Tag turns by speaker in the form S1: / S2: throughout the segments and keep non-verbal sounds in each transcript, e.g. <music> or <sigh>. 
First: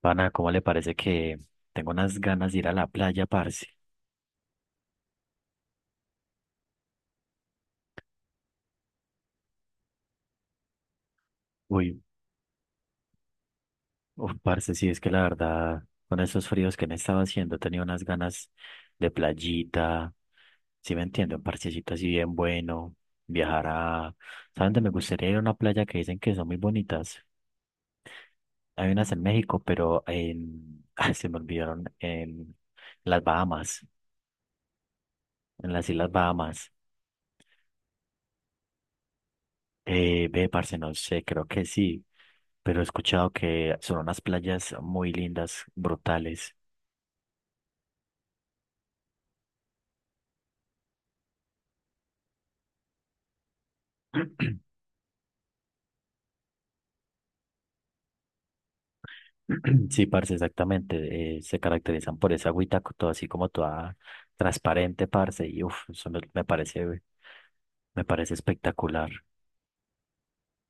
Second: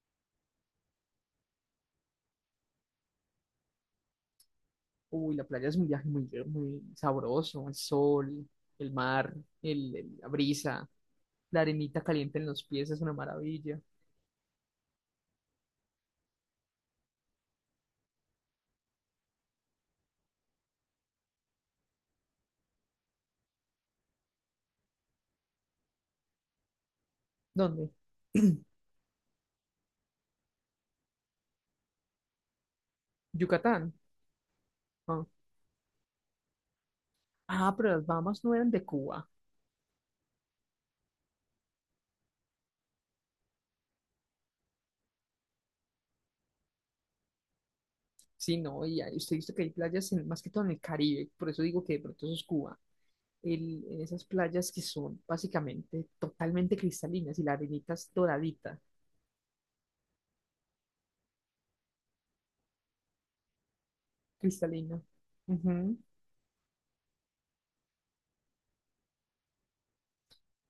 S1: Pana, ¿cómo le parece que tengo unas ganas de ir a la playa, parce?
S2: Uy, la playa es un viaje muy sabroso, el sol, el mar, la brisa, la
S1: Uy,
S2: arenita caliente en los pies es una maravilla.
S1: uf, parce, sí, es que la verdad, con esos fríos que me estaba haciendo, he tenido unas ganas de playita, ¿sí me entiendo? Un parchecito así bien bueno, viajar a... ¿Saben dónde me gustaría ir a una playa que dicen que son muy bonitas?
S2: ¿Dónde?
S1: Hay unas en México, pero en... <laughs> ay, se me olvidaron, en las Bahamas,
S2: Yucatán. Ah,
S1: en las Islas Bahamas.
S2: Ah, pero las Bahamas no eran de Cuba.
S1: Ve, parce, no sé, creo que sí. Pero he escuchado que son unas playas muy lindas, brutales.
S2: Sí, no, y ahí usted visto que hay playas más que todo en el Caribe, por eso digo que de pronto eso es Cuba. En esas
S1: <clears throat>
S2: playas que son básicamente totalmente cristalinas y la arenita es doradita,
S1: Sí, parce, exactamente. Se caracterizan por esa agüita, co- todo así como toda
S2: cristalina.
S1: transparente, parce. Y uff,
S2: Ujú.
S1: eso me parece espectacular.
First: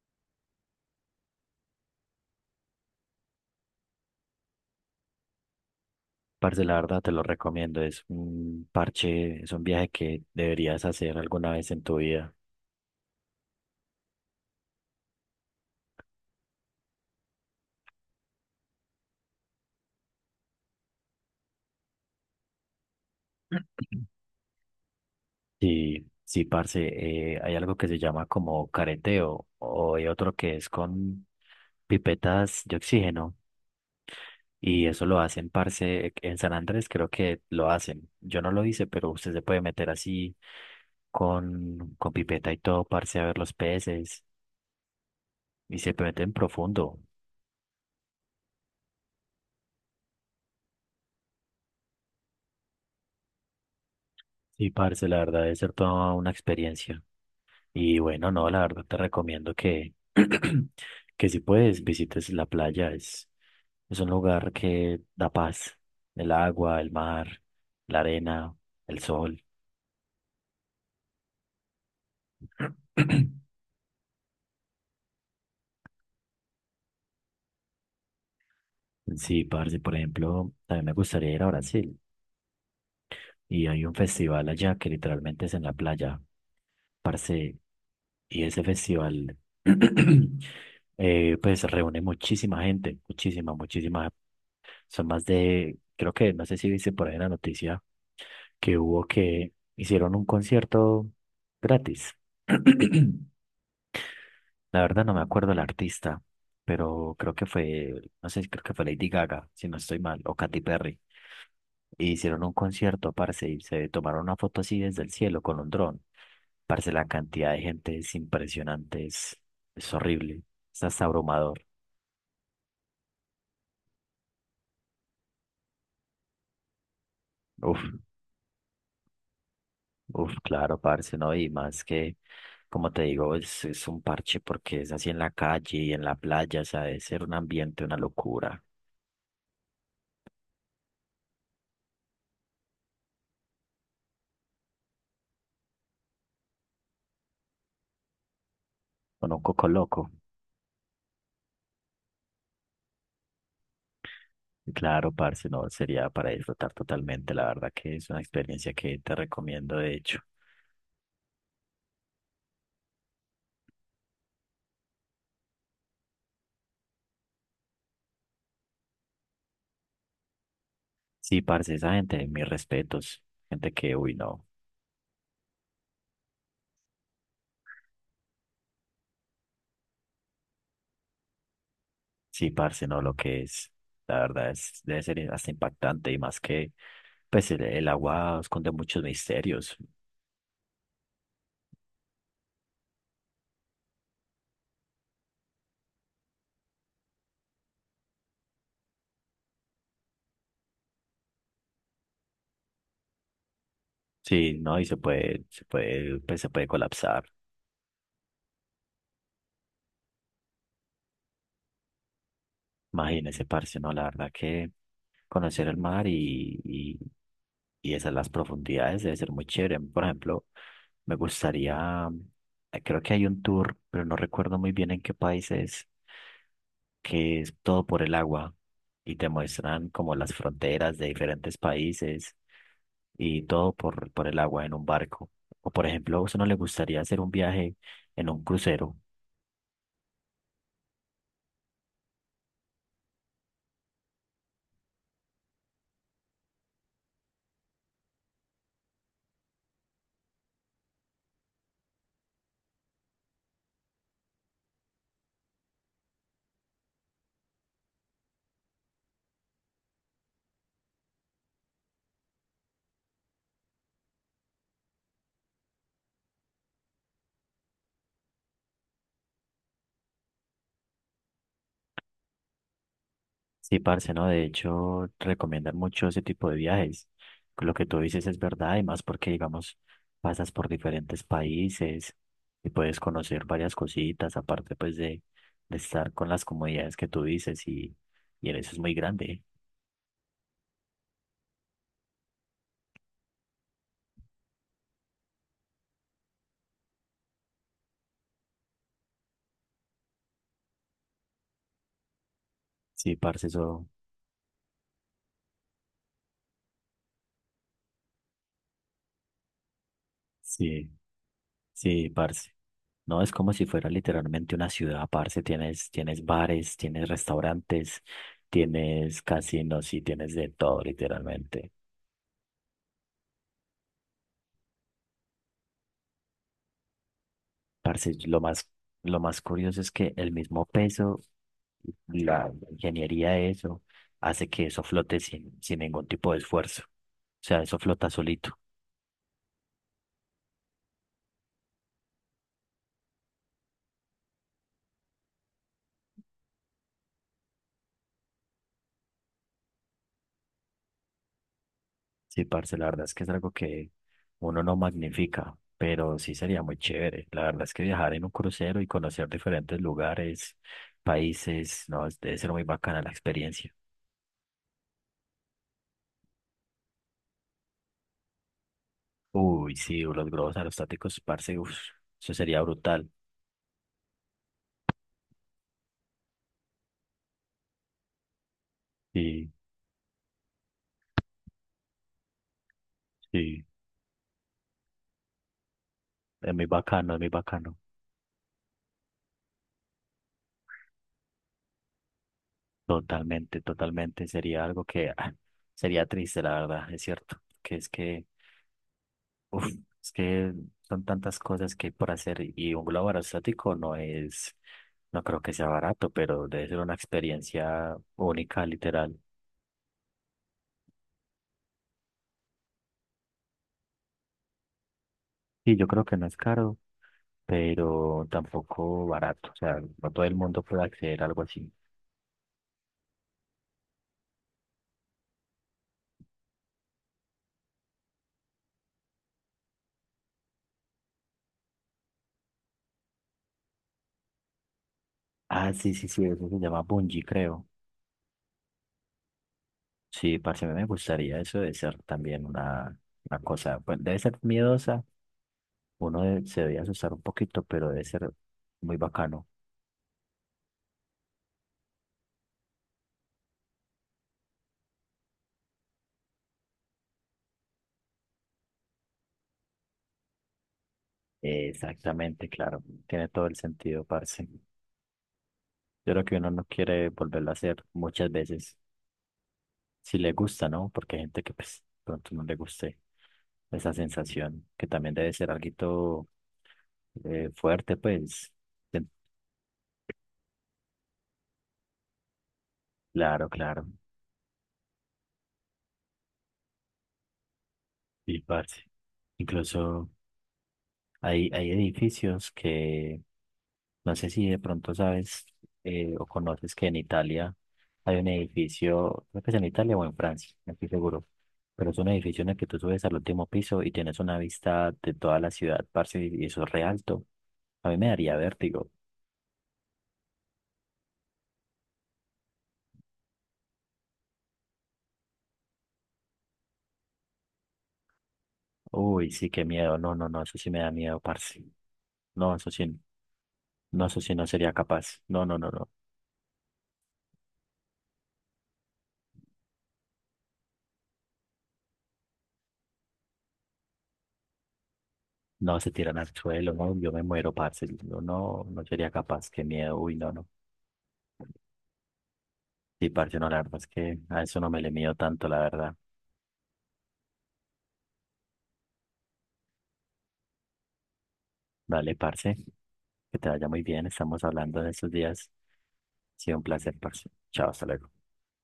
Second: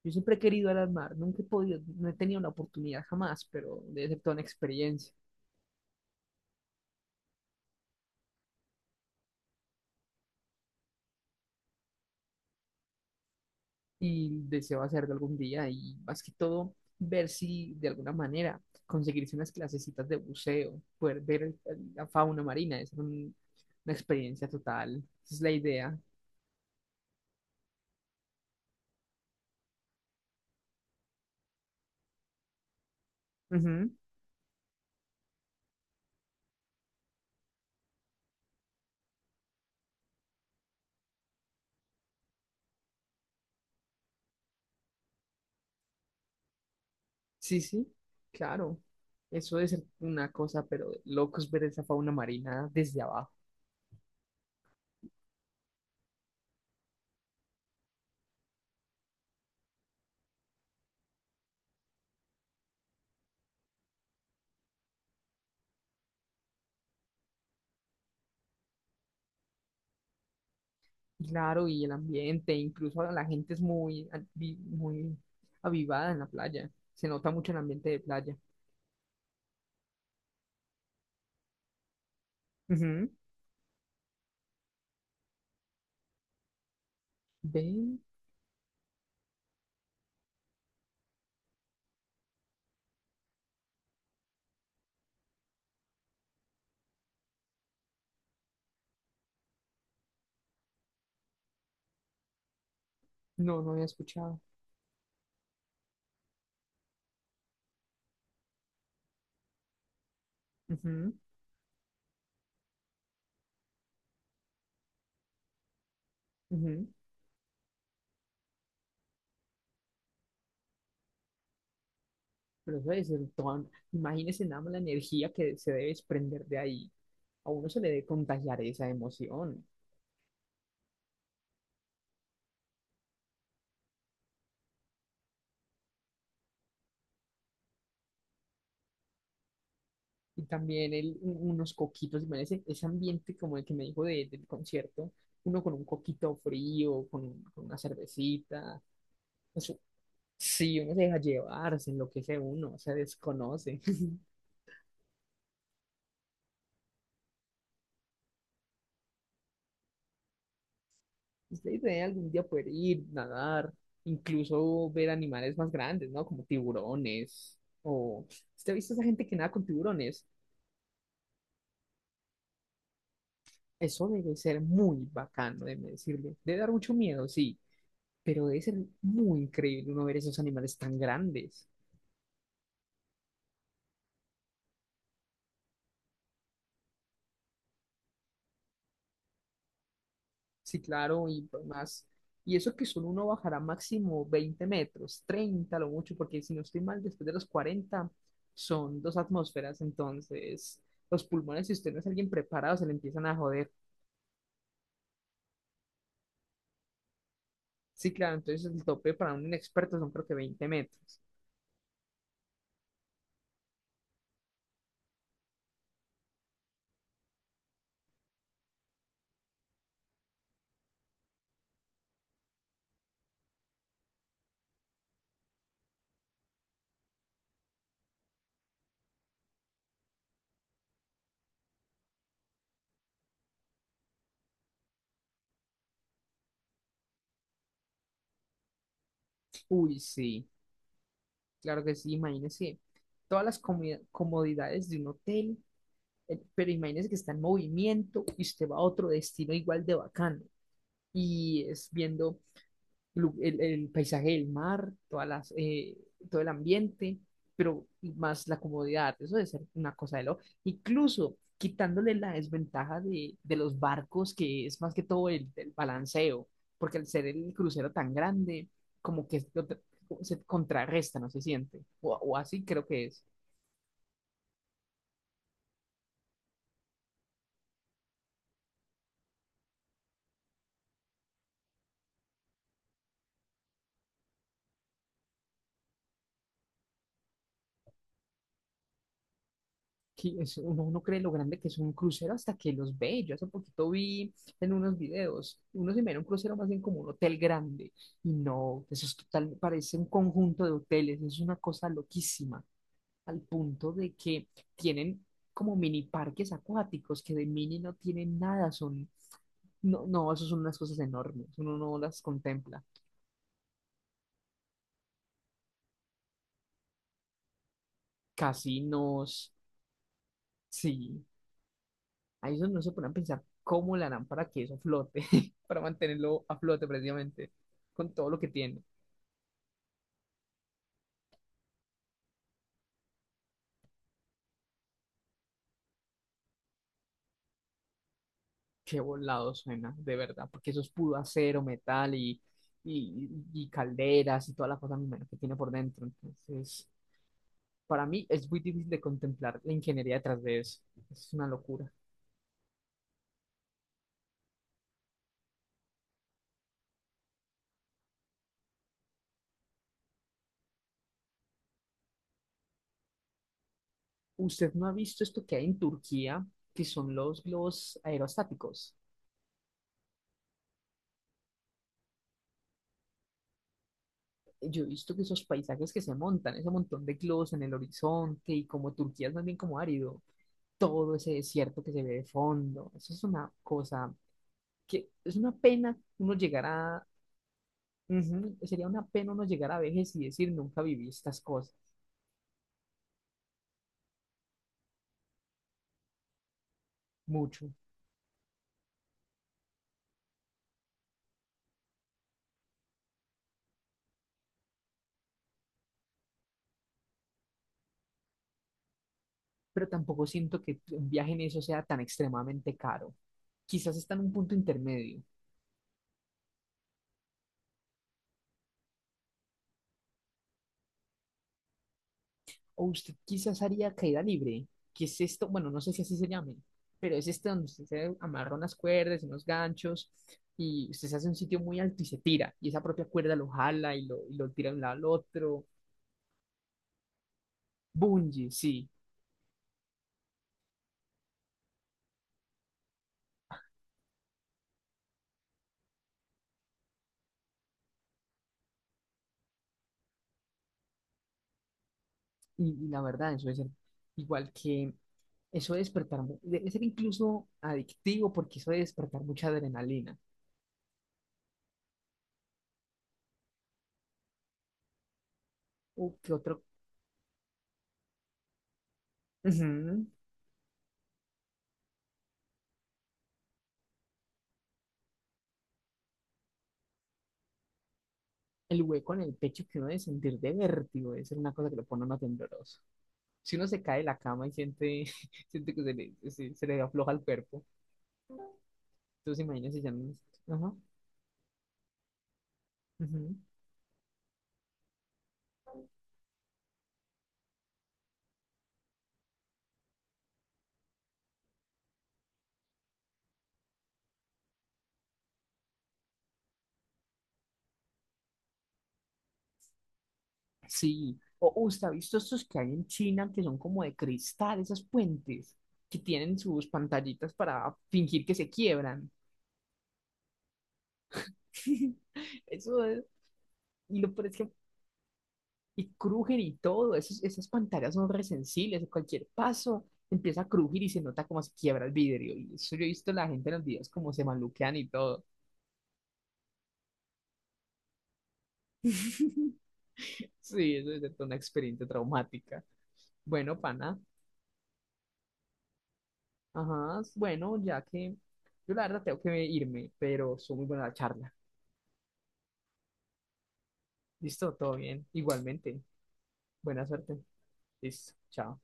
S2: Yo siempre he querido ir al mar, nunca he podido, no he tenido la oportunidad jamás, pero debe ser toda una experiencia
S1: Parce, la verdad te lo recomiendo. Es un parche, es un viaje que deberías hacer alguna vez en tu vida.
S2: y deseo hacerlo algún día y más que todo ver si de alguna manera conseguirse unas clasecitas de buceo, poder ver la fauna marina, una experiencia total, esa es la idea.
S1: Sí, sí, parce, hay algo que se llama como careteo o hay otro que es con pipetas de oxígeno.
S2: Ujú.
S1: Y eso lo hacen, parce, en San Andrés creo que lo hacen. Yo no lo hice, pero usted se puede meter así con pipeta y todo, parce, a ver los peces. Y se meten profundo.
S2: Sí, sí, claro. Eso es una cosa, pero de locos ver esa fauna marina desde abajo.
S1: Y parce, la verdad debe ser toda una experiencia. Y bueno, no, la verdad te recomiendo <clears throat> que si puedes, visites la playa. Es un lugar que da paz. El agua, el mar, la arena, el sol.
S2: Claro, y el ambiente, incluso ahora la gente es
S1: <clears throat>
S2: muy, muy avivada en la playa. Se nota mucho el ambiente de playa.
S1: Sí, parce, por ejemplo, también me gustaría ir a Brasil.
S2: Ujú.
S1: Y hay un festival allá que literalmente es en la playa, parce,
S2: ¿Ven?
S1: y ese festival <clears throat> pues reúne muchísima gente, muchísima, muchísima. Son más de, creo que, no sé si viste por ahí en la noticia que hubo que hicieron un concierto gratis. <clears throat>
S2: No, no había escuchado.
S1: La verdad no me acuerdo el artista, pero creo que fue, no sé, creo que fue Lady Gaga, si no estoy mal, o Katy Perry.
S2: Ujú,
S1: Y hicieron un concierto, parce, y se tomaron una foto así desde el cielo con un dron.
S2: ujú.
S1: Parce, la cantidad de gente es impresionante, es horrible, es hasta abrumador.
S2: Pero eso debe ser toda... Imagínese nada más la energía que se debe desprender de ahí. A uno se
S1: Uf,
S2: le debe contagiar esa emoción.
S1: uf, claro, parce, ¿no? Y más que, como te digo, es un parche porque es así en la calle y en la playa, o sea, debe ser un ambiente, una locura,
S2: Y también unos coquitos, imagínese ese ambiente como el que me dijo del concierto. Uno con un coquito frío, con, con una cervecita.
S1: con un coco
S2: Eso,
S1: loco.
S2: sí, uno se deja llevar, se enloquece uno, se desconoce. <laughs>
S1: Claro, parce, no, sería para disfrutar totalmente, la verdad que es una experiencia que te recomiendo, de hecho.
S2: Ustedes deben algún día poder ir, nadar, incluso ver animales más grandes, ¿no? Como tiburones. O, ¿usted ha visto esa gente que nada con tiburones?
S1: Sí, parce, esa gente, mis respetos, gente que,
S2: Eso
S1: uy,
S2: debe
S1: no.
S2: ser muy bacano, déjeme decirle. Debe dar mucho miedo, sí, pero debe ser muy increíble uno ver esos animales tan grandes.
S1: Sí, parce, no, lo que es, la verdad es, debe ser hasta impactante y más que, pues el agua esconde muchos misterios,
S2: Sí, claro, y pues, más. Y eso que solo uno bajará máximo 20 metros, 30 lo mucho, porque si no estoy mal, después de los 40 son 2 atmósferas, entonces los pulmones, si usted no es alguien preparado, se le empiezan a joder.
S1: sí, ¿no? Y se puede colapsar.
S2: Sí, claro, entonces el tope para un inexperto son creo que 20 metros.
S1: Imagínese, parce, no, la verdad que conocer el mar y esas las profundidades debe ser muy chévere. Por ejemplo, me gustaría, creo que hay un tour, pero no recuerdo muy bien en qué país es, que es todo por el agua y te muestran como las fronteras de diferentes países y todo por el agua en un barco. O por ejemplo, a uno le gustaría hacer un viaje en un crucero.
S2: Uy, sí, claro que sí, imagínese todas las comodidades de un hotel. Pero imagínese que está en movimiento y usted va a otro destino igual de bacano. Y es viendo el paisaje del mar, todas las, todo el ambiente, pero más la comodidad. Eso debe ser una cosa de lo. Incluso quitándole la desventaja de los barcos, que es más que todo el balanceo, porque al ser el crucero tan grande, como que lo tra- se contrarresta, no se siente. O así creo que es.
S1: Sí, parce, ¿no? De hecho, recomiendan mucho ese tipo de viajes. Lo que tú dices es verdad, y más porque, digamos, pasas por diferentes países y puedes conocer varias cositas, aparte, pues, de estar con las comodidades que tú dices, y en eso es muy grande.
S2: Que uno no cree lo grande que es un crucero hasta que los ve. Yo hace poquito vi en unos videos, uno se mira un crucero más bien como un hotel grande. Y no, eso es total, parece un conjunto de hoteles, es una cosa loquísima,
S1: Sí,
S2: al
S1: parce, eso,
S2: punto de que tienen como mini parques acuáticos, que de mini no tienen nada, son, no, no, eso son unas
S1: sí,
S2: cosas enormes, uno no
S1: sí,
S2: las
S1: parce.
S2: contempla.
S1: No, es como si fuera literalmente una ciudad, parce. Tienes bares, tienes restaurantes, tienes
S2: Casinos,
S1: casinos y tienes de todo,
S2: sí.
S1: literalmente.
S2: Ahí es donde no se ponen a pensar cómo le harán para que eso flote, <laughs> para mantenerlo a flote precisamente,
S1: Parce,
S2: con todo lo que tiene.
S1: lo más curioso es que el mismo peso, la ingeniería de eso, hace que eso flote sin ningún tipo de esfuerzo. O sea, eso flota solito.
S2: Qué volado suena, de verdad, porque eso es puro acero, metal y calderas y toda la cosa me imagino, que tiene por dentro. Entonces, para mí es muy difícil de contemplar la ingeniería detrás de eso. Es una locura.
S1: Sí, parce, la verdad es que es algo que uno no magnifica, pero sí sería muy chévere. La verdad es que viajar en un crucero y conocer diferentes lugares, países, no, debe ser muy bacana la experiencia.
S2: ¿Usted no ha visto esto que hay en Turquía, que son los globos aerostáticos?
S1: Uy, sí, los globos aerostáticos, parce, uf, eso sería brutal.
S2: Yo he visto que esos paisajes que se montan, ese montón de globos en el horizonte y como Turquía es más
S1: Sí,
S2: bien como árido, todo ese desierto que se ve de fondo. Eso es una
S1: sí,
S2: cosa que es una pena uno
S1: es
S2: llegar
S1: muy
S2: a,
S1: bacano, es muy bacano.
S2: ujú, sería una pena uno llegar a vejez y decir nunca viví estas cosas
S1: Totalmente, totalmente. Sería algo que ah, sería triste, la verdad, es cierto.
S2: mucho,
S1: Que es que, uf, es que son tantas cosas que hay por hacer y un globo aerostático no es, no creo que sea barato, pero debe ser una experiencia única, literal.
S2: pero tampoco siento que un viaje en eso sea tan extremadamente caro. Quizás está en un punto intermedio,
S1: Y yo creo que no es caro, pero tampoco barato. O sea, no todo el mundo puede acceder a algo así.
S2: o usted quizás haría caída libre, que es esto, bueno, no sé si así se llame, pero es este donde usted se amarra unas cuerdas, unos ganchos, y usted se hace un sitio muy alto y se tira, y esa propia cuerda lo jala y lo tira de un lado al otro.
S1: Ah, sí, sí, sí, eso se llama bungee, creo.
S2: Bungie, sí.
S1: Sí, parce, a mí me gustaría eso de ser también una cosa, pues debe ser miedosa. Uno de- se debe asustar un poquito, pero debe ser muy bacano.
S2: Y la verdad, eso es igual que eso de despertar, debe ser incluso adictivo porque eso de despertar mucha adrenalina.
S1: Exactamente, claro. Tiene todo el sentido, parce.
S2: O
S1: Yo creo
S2: que
S1: que uno
S2: otro,
S1: no quiere volverlo a hacer muchas veces.
S2: ujú.
S1: Si le gusta, ¿no? Porque hay gente que pues pronto no le guste esa sensación, que también debe ser algo fuerte, pues.
S2: El
S1: Ten-
S2: hueco en el pecho que uno debe sentir de vértigo, debe ser una cosa que lo pone a uno tembloroso.
S1: claro,
S2: Si uno se
S1: claro.
S2: cae de la cama y siente, <laughs> siente que se le afloja el cuerpo,
S1: Y parce.
S2: entonces imagínese ya
S1: Incluso.
S2: no. Ajá.
S1: Hay edificios que,
S2: Ujú.
S1: no sé si de pronto sabes o conoces que en Italia hay un edificio, creo que es en Italia o en Francia, no estoy seguro, pero es un edificio en el que tú subes al último piso y tienes una vista de toda la ciudad, parce, y eso es re alto. A mí me daría vértigo.
S2: Sí, o usted ha visto estos que hay en China que son como de cristal, esos puentes que tienen sus pantallitas para fingir que se quiebran.
S1: Uy, sí, qué miedo. No, no, no, eso sí me da miedo, parce.
S2: <laughs>
S1: No, eso
S2: Eso
S1: sí,
S2: es, y
S1: no,
S2: lo
S1: eso
S2: peor
S1: sí
S2: es
S1: no
S2: que,
S1: sería capaz. No, no, no,
S2: y
S1: no.
S2: crujen y todo, esos, esas pantallas son resensibles, cualquier paso empieza a crujir y se nota como se quiebra el vidrio. Y eso yo he visto la gente en los videos como se maluquean y todo.
S1: No, se tiran al suelo, no, yo me muero, parce. Yo no, no sería capaz,
S2: <laughs>
S1: qué miedo. Uy, no, no.
S2: Sí, eso es de toda una experiencia traumática.
S1: Sí, parce, no, la
S2: Bueno,
S1: verdad es
S2: pana,
S1: que a eso no me le mido tanto, la verdad.
S2: ajá, bueno, ya que yo la verdad tengo que irme, pero fue muy buena la charla.
S1: Dale, parce, que te vaya muy bien. Estamos
S2: Listo, todo
S1: hablando en
S2: bien.
S1: estos días.
S2: Igualmente,
S1: Ha sido un
S2: buena
S1: placer,
S2: suerte.
S1: parce. Chao, hasta luego.
S2: Listo, chao.